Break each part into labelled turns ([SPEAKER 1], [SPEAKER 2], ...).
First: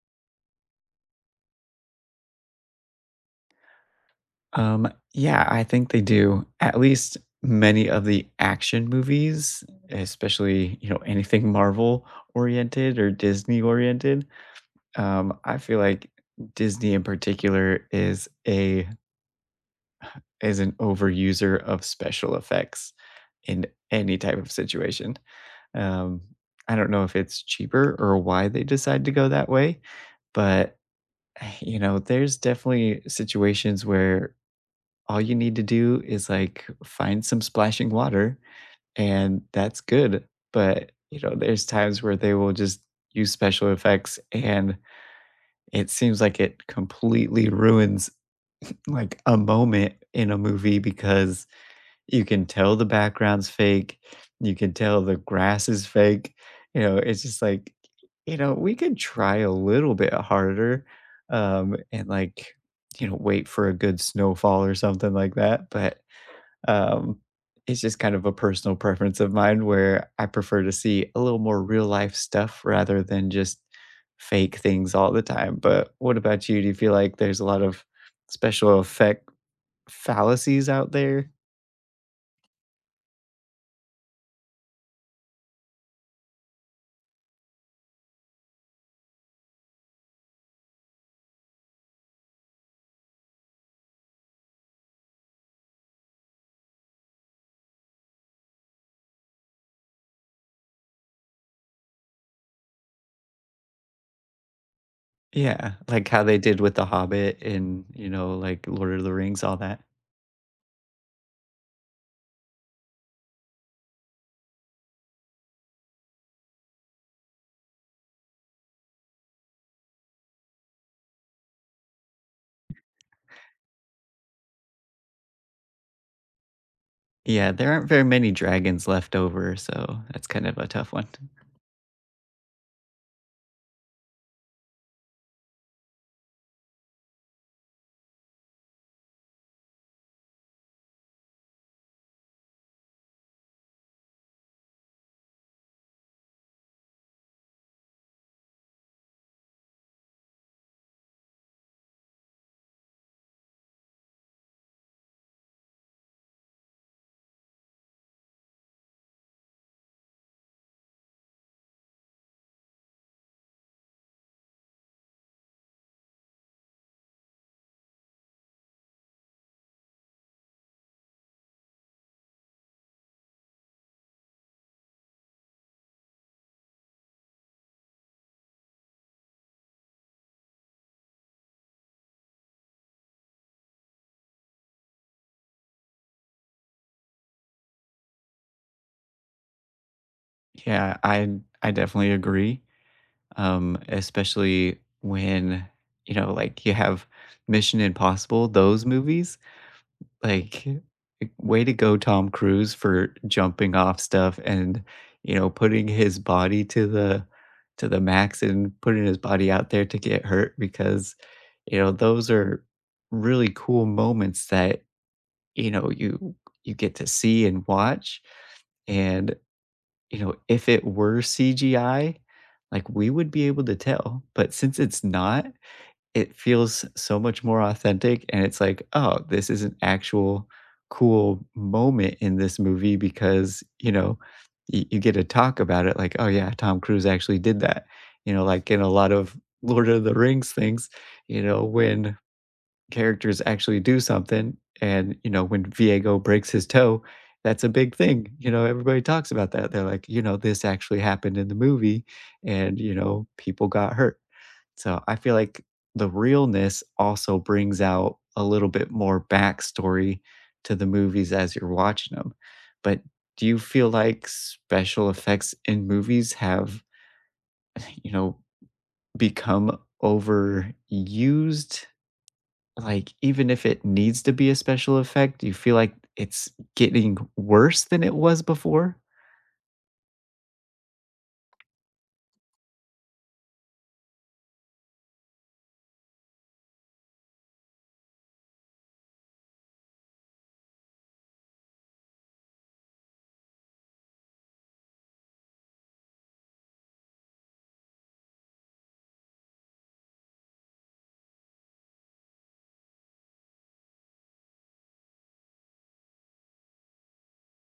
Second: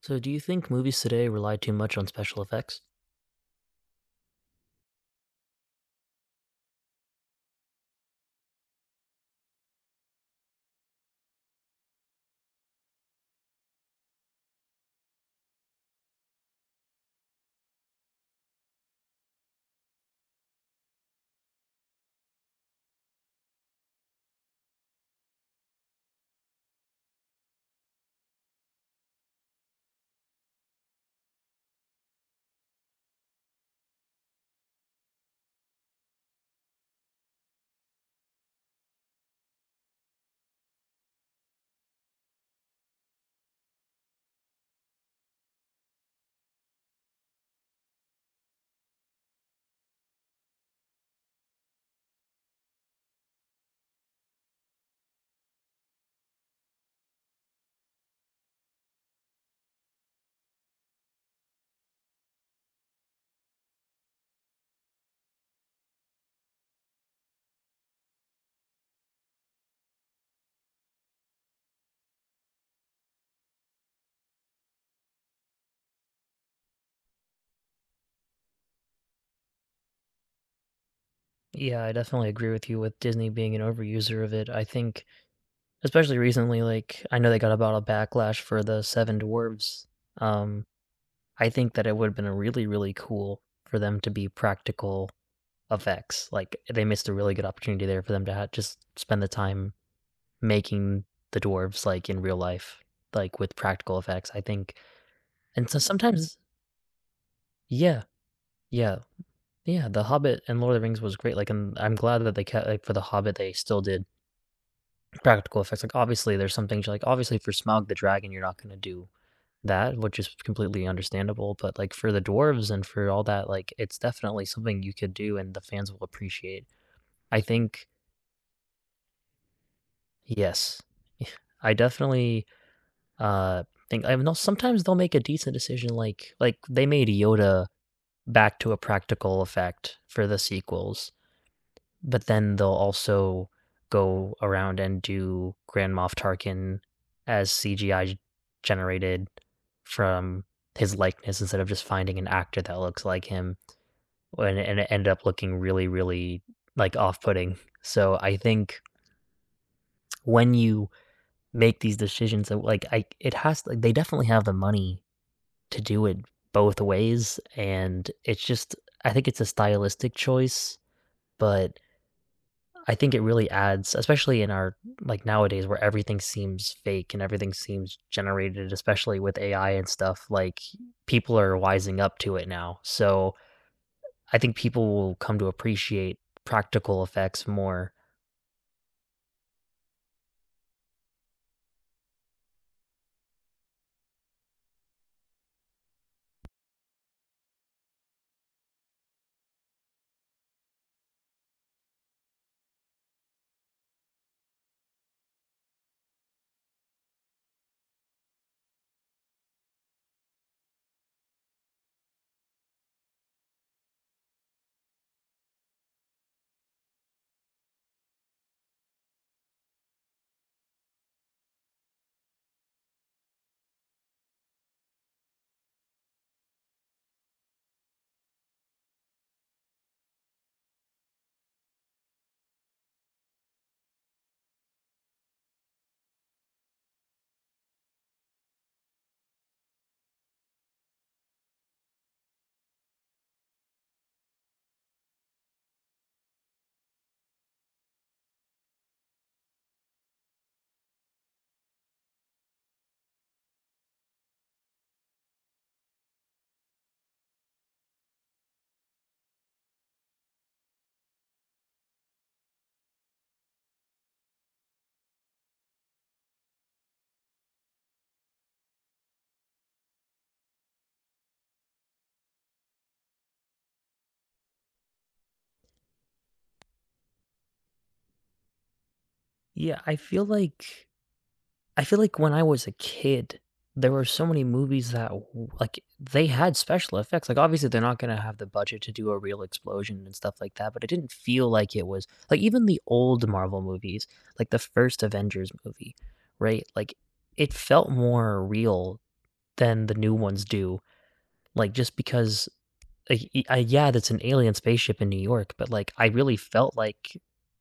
[SPEAKER 1] So, do you think movies today rely too much on special effects?
[SPEAKER 2] Yeah, I think they do. At least many of the action movies, especially, you know, anything Marvel oriented or Disney oriented. I feel like Disney in particular is a is an overuser of special effects in any type of situation. Um, I don't know if it's cheaper or why they decide to go that way, but you know, there's definitely situations where all you need to do is like find some splashing water and that's good. But, you know, there's times where they will just use special effects and it seems like it completely ruins like a moment in a movie because you can tell the background's fake, you can tell the grass is fake. You know, it's just like, we could try a little bit harder and like, wait for a good snowfall or something like that, but um, it's just kind of a personal preference of mine where I prefer to see a little more real life stuff rather than just fake things all the time. But what about you? Do you feel like there's a lot of special effect fallacies out there?
[SPEAKER 1] Yeah, I definitely agree with you with Disney being an overuser of it. I think, especially recently, like I know they got about a backlash for the Seven Dwarves. Um, I think that it would have been really, really cool for them to be practical effects. Like they missed a really good opportunity there for them to just spend the time making the dwarves like in real life, like with practical effects. I think, and
[SPEAKER 2] Yeah,
[SPEAKER 1] so
[SPEAKER 2] like how
[SPEAKER 1] sometimes,
[SPEAKER 2] they did with The Hobbit and,
[SPEAKER 1] yeah,
[SPEAKER 2] you know, like Lord
[SPEAKER 1] yeah,
[SPEAKER 2] of the Rings, all that.
[SPEAKER 1] yeah, The Hobbit and Lord of the Rings was great, like, and I'm glad that they kept like, for The Hobbit, they still did practical effects, like, obviously, there's some things like, obviously, for Smaug the dragon, you're not gonna do that, which is completely understandable, but, like, for the dwarves and for all that, like, it's definitely something you could do and the fans will appreciate. I
[SPEAKER 2] Yeah, there
[SPEAKER 1] think
[SPEAKER 2] aren't very many dragons left over, so that's kind of a
[SPEAKER 1] yes.
[SPEAKER 2] tough one.
[SPEAKER 1] I definitely, uh, think I know sometimes they'll make a decent decision, like, they made Yoda back to a practical effect for the sequels. But then they'll also go around and do Grand Moff Tarkin as CGI generated from his likeness instead of just finding an actor that looks like him, and it ended up looking really, really like off-putting. So I think when you make these decisions, like I, it has like they definitely have the money to do it both ways, and it's just I think it's a stylistic choice, but I think it really adds, especially in our like nowadays where everything seems fake and everything seems generated, especially with AI and stuff, like people are wising up to it now. So I think people will come to appreciate practical effects more.
[SPEAKER 2] Yeah, I definitely agree. Especially when you know, like you have Mission Impossible, those movies, like way to go, Tom Cruise for jumping off stuff and you know putting his body to the max and putting his body out there to get hurt because you know those are really cool moments that you know you get to see and watch and you know, if it were CGI, like, we would be able to tell, but since it's not, it feels so much more authentic, and it's like, "Oh, this is an actual cool moment in this movie," because, you know, you get to talk about it like, "Oh, yeah, Tom Cruise actually did that." You know, like in a lot of Lord of the Rings things, you know, when characters actually do something. And, you know, when Viego breaks his toe, that's a big thing. You know, everybody talks about that. They're like, you know, this actually happened in the movie and, you know, people got hurt. So I feel like the realness also brings out a little bit more backstory to the movies as you're watching them. But do you feel like special effects in movies have, you know, become overused like, even if it needs to be a special effect, do you feel like it's getting worse than it was before?
[SPEAKER 1] Yeah, I feel like when I was a kid, there were so many movies that w like, they had special effects, like, obviously, they're not gonna have the budget to do a real explosion and stuff like that, but it didn't feel like it was like, even the old Marvel movies, like the first Avengers movie, right? Like, it felt more real than the new ones do, like, just because y yeah, that's an alien spaceship in New York, but, like, I really felt like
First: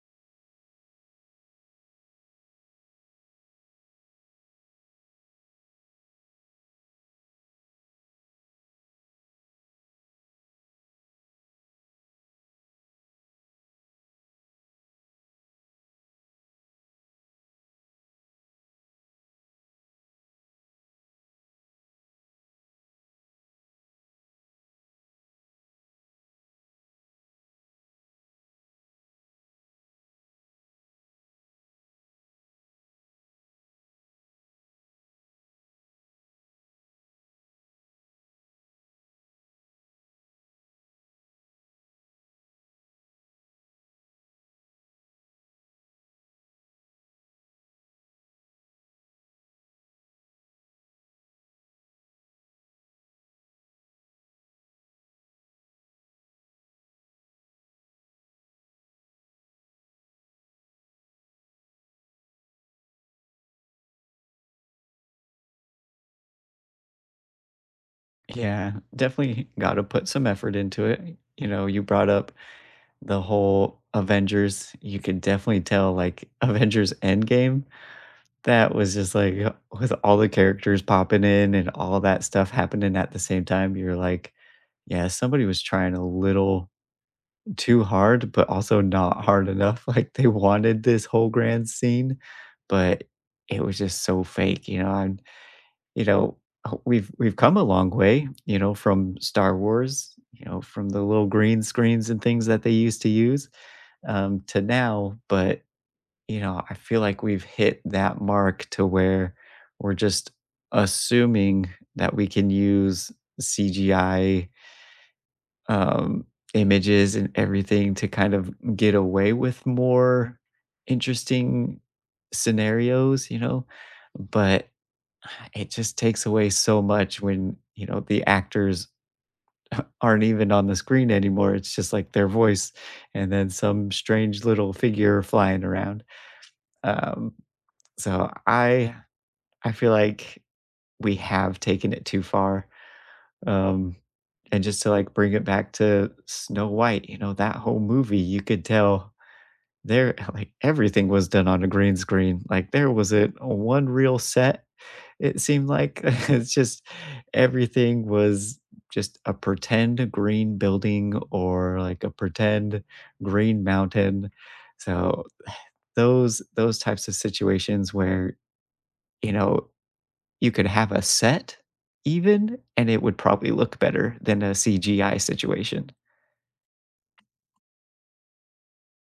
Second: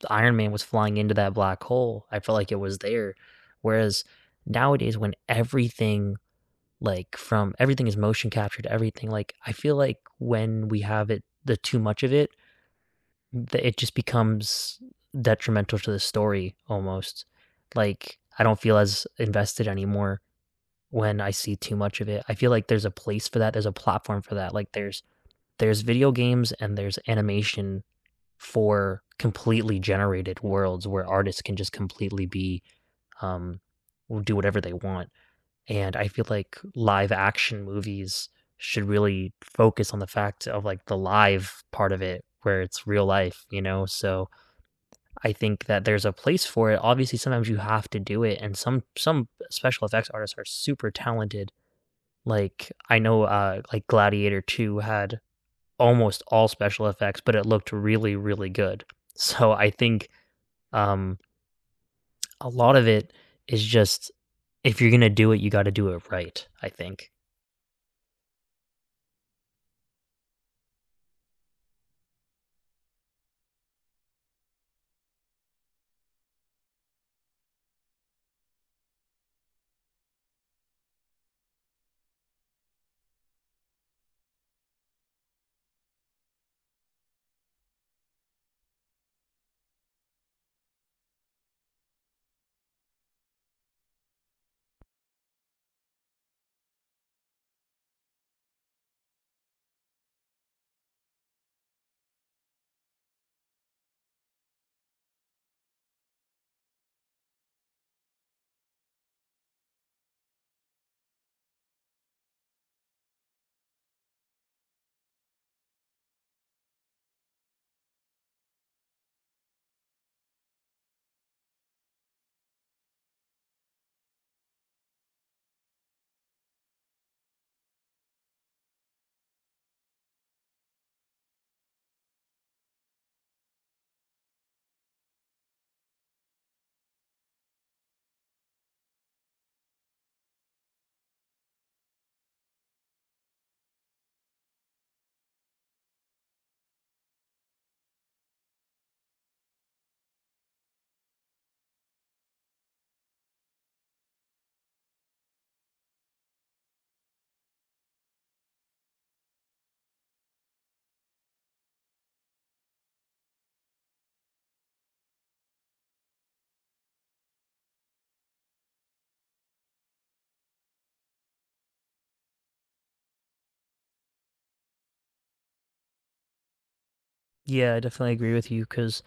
[SPEAKER 1] the Iron Man was flying into that black hole. I felt like it was there. Whereas nowadays when everything, like, from everything is motion captured, everything, like, I feel like when we have it the too much of it, that it just becomes detrimental to the story almost. Like, I don't feel as invested anymore when I see too much of it. I feel like there's a place for that, there's a platform for that, like, there's video games and there's animation for completely generated worlds where artists can just completely be, um, do whatever they want. And I feel like live action movies should really focus on the fact of like the live part of it where it's real life, you know? So I think that there's a place for it. Obviously, sometimes you have to do it. And some special effects artists are super talented. Like I know, like Gladiator 2 had almost all special effects, but it looked really, really good. So I think um, a lot of it is just if you're gonna do it, you got to do it right. I think.
[SPEAKER 2] Yeah, definitely gotta put some effort into it. You know, you brought up the whole Avengers. You could definitely tell, like, Avengers Endgame, that was just like with all the characters popping in and all that stuff happening at the same time, you're like, yeah, somebody was trying a little too hard, but also not hard enough, like, they wanted this whole grand scene, but it was just so fake, you know, and, you know, we've come a long way, you know, from Star Wars, you know, from the little green screens and things that they used to use, to now, but, you know, I feel like we've hit that mark to where we're just assuming that we can use CGI um, images and everything to kind of get away with more interesting scenarios, you know? But it just takes away so much when, you know, the actors aren't even on the screen anymore. It's just like their voice and then some strange little figure flying around. Um, so I feel like we have taken it too far. Um, and just to, like, bring it back to Snow White, you know, that whole movie, you could tell there like, everything was done on a green screen, like, there wasn't a one real set, it seemed like. It's just everything was just a pretend green building or, like, a pretend green mountain. So, those types of situations where, you know, you could have a set even, and it would probably look better than a CGI situation.
[SPEAKER 1] Yeah, I definitely agree with you because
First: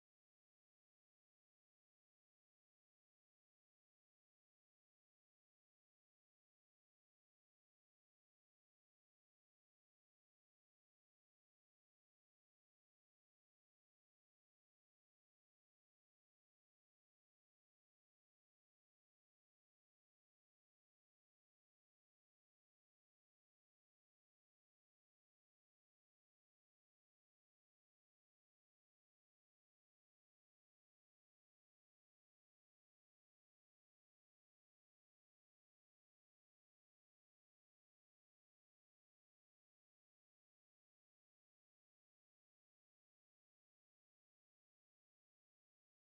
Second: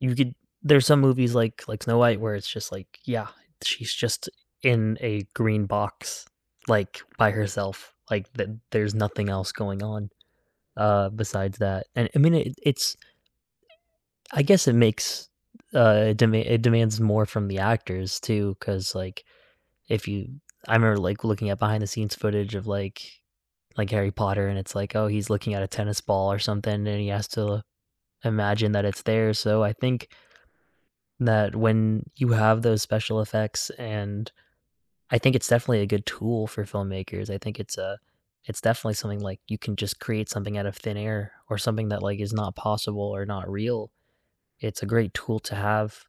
[SPEAKER 1] you could. There's some movies like Snow White where it's just like, yeah, she's just in a green box, like by herself. Like that, there's nothing else going on besides that. And I mean, it, it's. I guess it makes it demands more from the actors too, because like if you I remember, like, looking at behind the scenes footage of, like, Harry Potter, and it's like, oh, he's looking at a tennis ball or something, and he has to imagine that it's there, so I think that when you have those special effects and I think it's definitely a good tool for filmmakers, I think it's definitely something, like, you can just create something out of thin air or something that, like, is not possible or not real. It's a great tool to have.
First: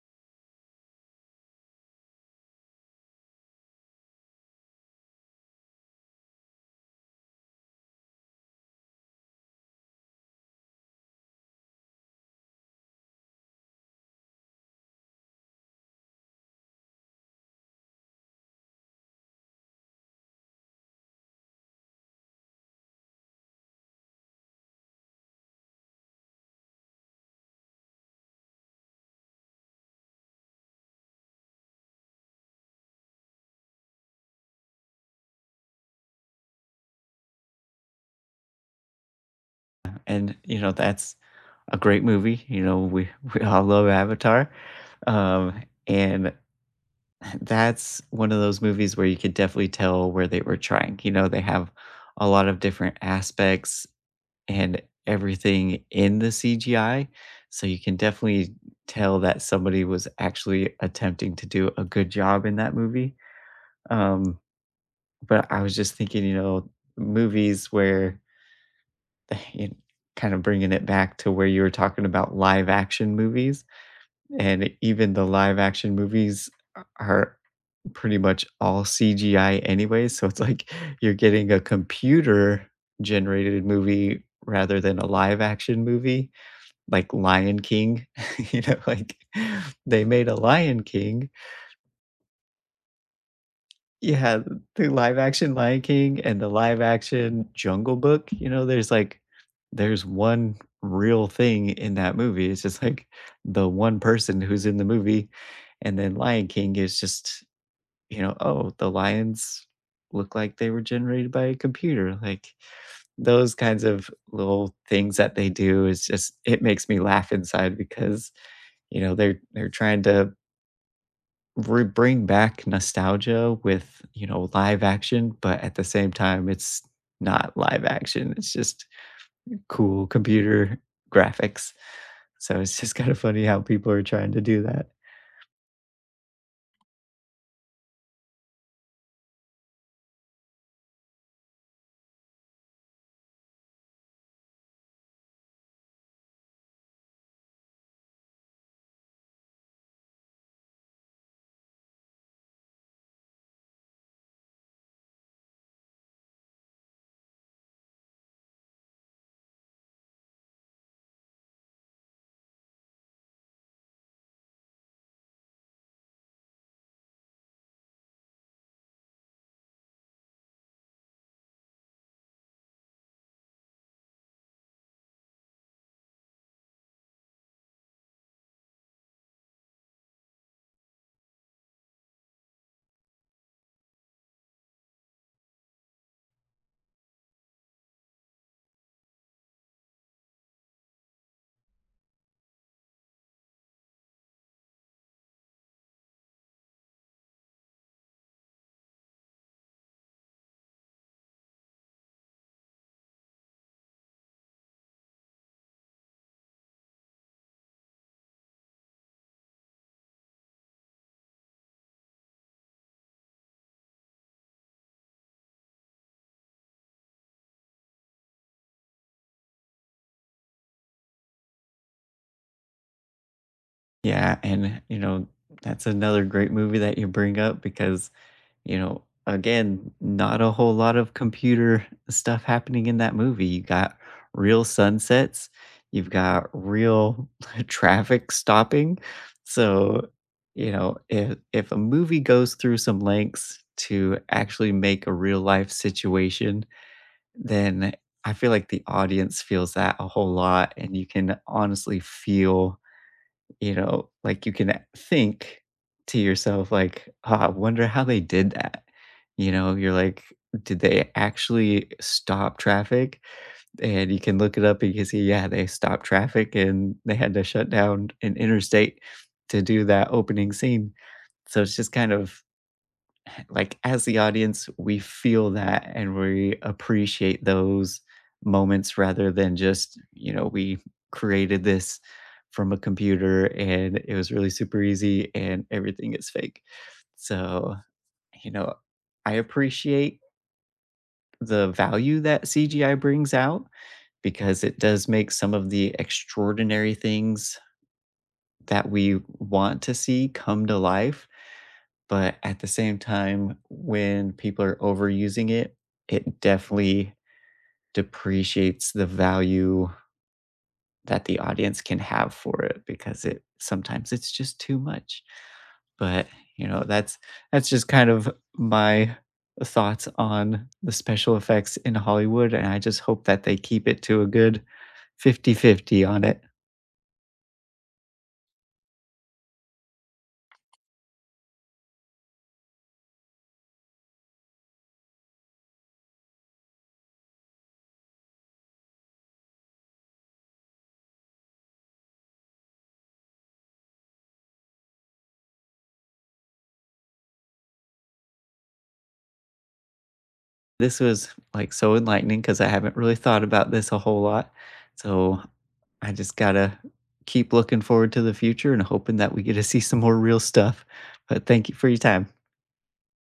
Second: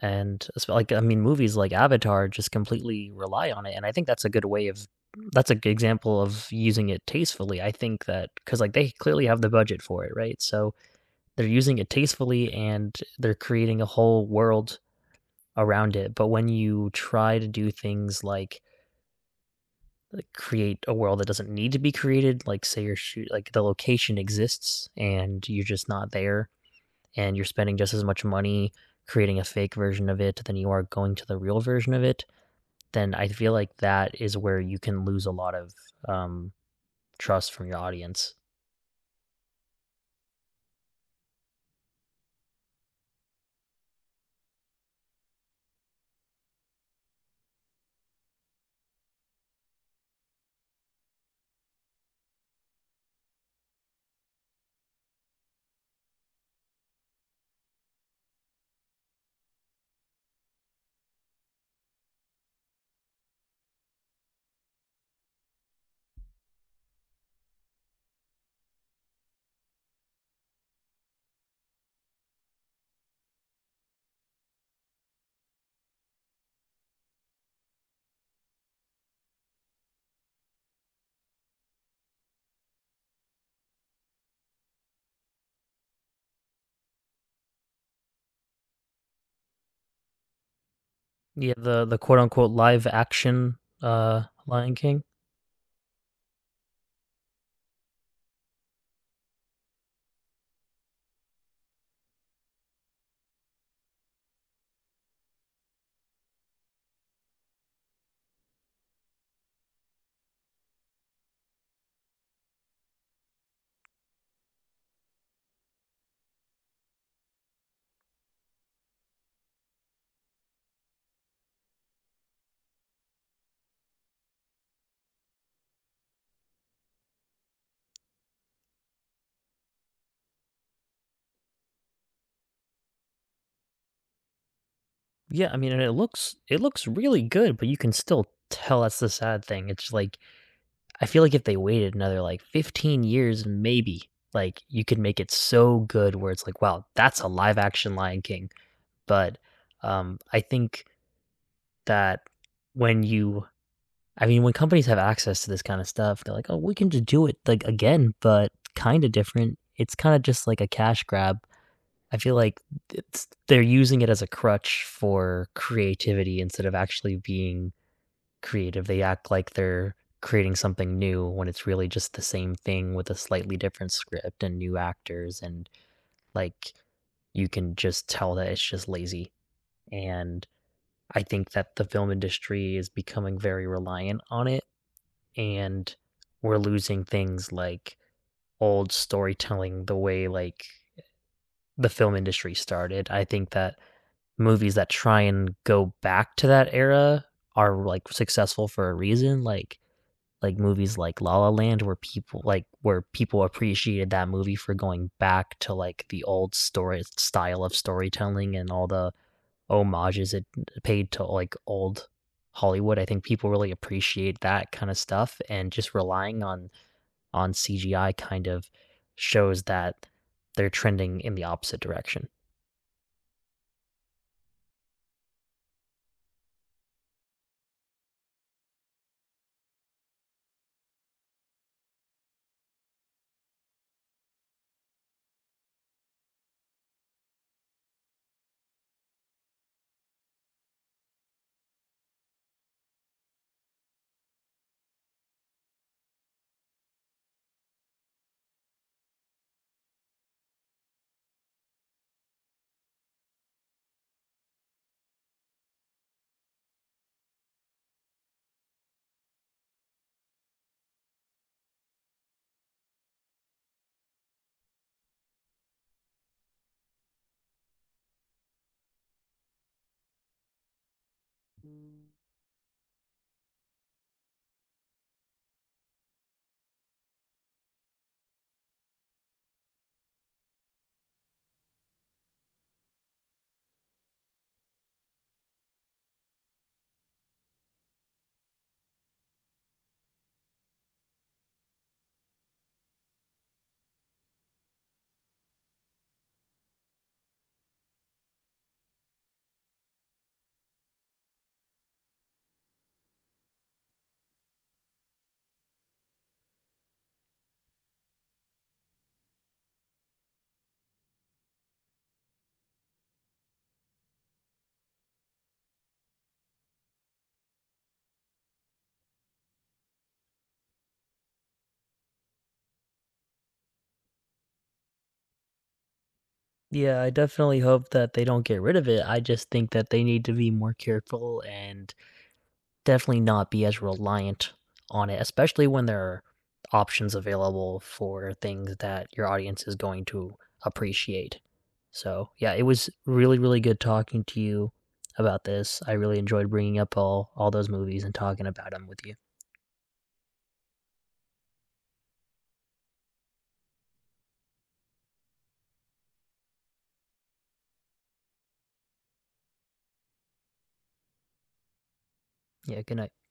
[SPEAKER 1] And it's like, I mean, movies like Avatar just completely rely on it, and I think that's a good example of using it tastefully. I think that because like, they clearly have the budget for it, right? So they're using it tastefully, and they're creating a whole world around it, but when you try to do things like, create a world that doesn't need to be created, like, say you're shoot like, the location exists and you're just not there, and you're spending just as much money creating a fake version of it than you are going to the real version of it, then I feel like that is where you can lose a lot of um, trust from your audience.
[SPEAKER 2] Yeah, and, you know, that's a great movie, you know, we we all love Avatar, um, and that's one of those movies where you could definitely tell where they were trying, you know, they have a lot of different aspects and everything in the CGI. So you can definitely tell that somebody was actually attempting to do a good job in that movie. Um, but I was just thinking, you know, movies where you kind of bringing it back to where you were talking about live action movies, and even the live action movies are pretty much all CGI anyway. So it's like you're getting a computer generated movie rather than a live action movie like Lion King, you know, like they made a Lion King.
[SPEAKER 1] Yeah, the quote unquote live action
[SPEAKER 2] Yeah,
[SPEAKER 1] Lion
[SPEAKER 2] the
[SPEAKER 1] King.
[SPEAKER 2] live action Lion King and the live action Jungle Book, you know, there's like there's one real thing in that movie. It's just like the one person who's in the movie. And then Lion King is just, you know, oh, the lions look like they were generated by a computer. Like those kinds of little things that they do is just it makes me laugh inside because, you know, they're trying to re bring back nostalgia with, you know, live action, but at the same time, it's not live action, it's just cool computer graphics. So it's just kinda funny how people are trying to do that.
[SPEAKER 1] Yeah, I mean, and it looks really good, but you can still tell that's the sad thing. It's like I feel like if they waited another like 15 years, maybe like you could make it so good where it's like, wow, that's a live action Lion King. But I think that when you I mean, when companies have access to this kind of stuff, they're like, "Oh, we can just do it like again, but kind of different." It's kind of just like a cash grab. I feel like it's they're using it as a crutch for creativity instead of actually being creative. They act like they're creating something new when it's really just the same thing with a slightly different script and new actors and like you can just tell that it's just lazy. And I think that the film industry is becoming very reliant on it and we're losing things like old storytelling the way like the film industry started. I think that movies that try and go back to that era are like successful for a reason. Like movies like La La Land where people like where people appreciated that movie for going back to like the old story style of storytelling and all the homages it paid to like old Hollywood. I think people really appreciate that kind of stuff and just relying on CGI kind of shows that they're trending in the opposite direction.
[SPEAKER 2] Yeah, and, you know, that's another great movie that you bring up because you know, again, not a whole lot of computer stuff happening in that movie. You got real sunsets, you've got real traffic stopping. So, you know, if a movie goes through some lengths to actually make a real life situation, then I feel like the audience feels that a whole lot, and you can honestly feel you know, like, you can think to yourself, like, "Ah, I wonder how they did that." You know, you're like, "Did they actually stop traffic?" And you can look it up and you can see, yeah, they stopped traffic and they had to shut down an interstate to do that opening scene. So it's just kind of like, as the audience, we feel that and we appreciate those moments rather than just, you know, we created this from a computer and it was really super easy and everything is fake. So, you know, I appreciate the value that CGI brings out because it does make some of the extraordinary things that we want to see come to life. But at the same time, when people are overusing it, it definitely depreciates the value that the audience can have for it because it sometimes it's just too much. But, you know, that's just kind of my thoughts on the special effects in Hollywood, and I just hope that they keep it to a good 50-50 on it.
[SPEAKER 1] Yeah, I definitely hope that they don't get rid of it. I just think that they need to be more careful and definitely not be as reliant on it, especially when there are options available for things that your audience is going to appreciate. So, yeah, it was really, really good talking to you about this. I really enjoyed bringing up all those movies and talking about them with you.
[SPEAKER 2] This was, like, so enlightening because I haven't really thought about this a whole lot, so I just gotta keep looking forward to the future and hoping that we get to see some more real stuff, but thank you for your time.
[SPEAKER 1] Yeah, good night.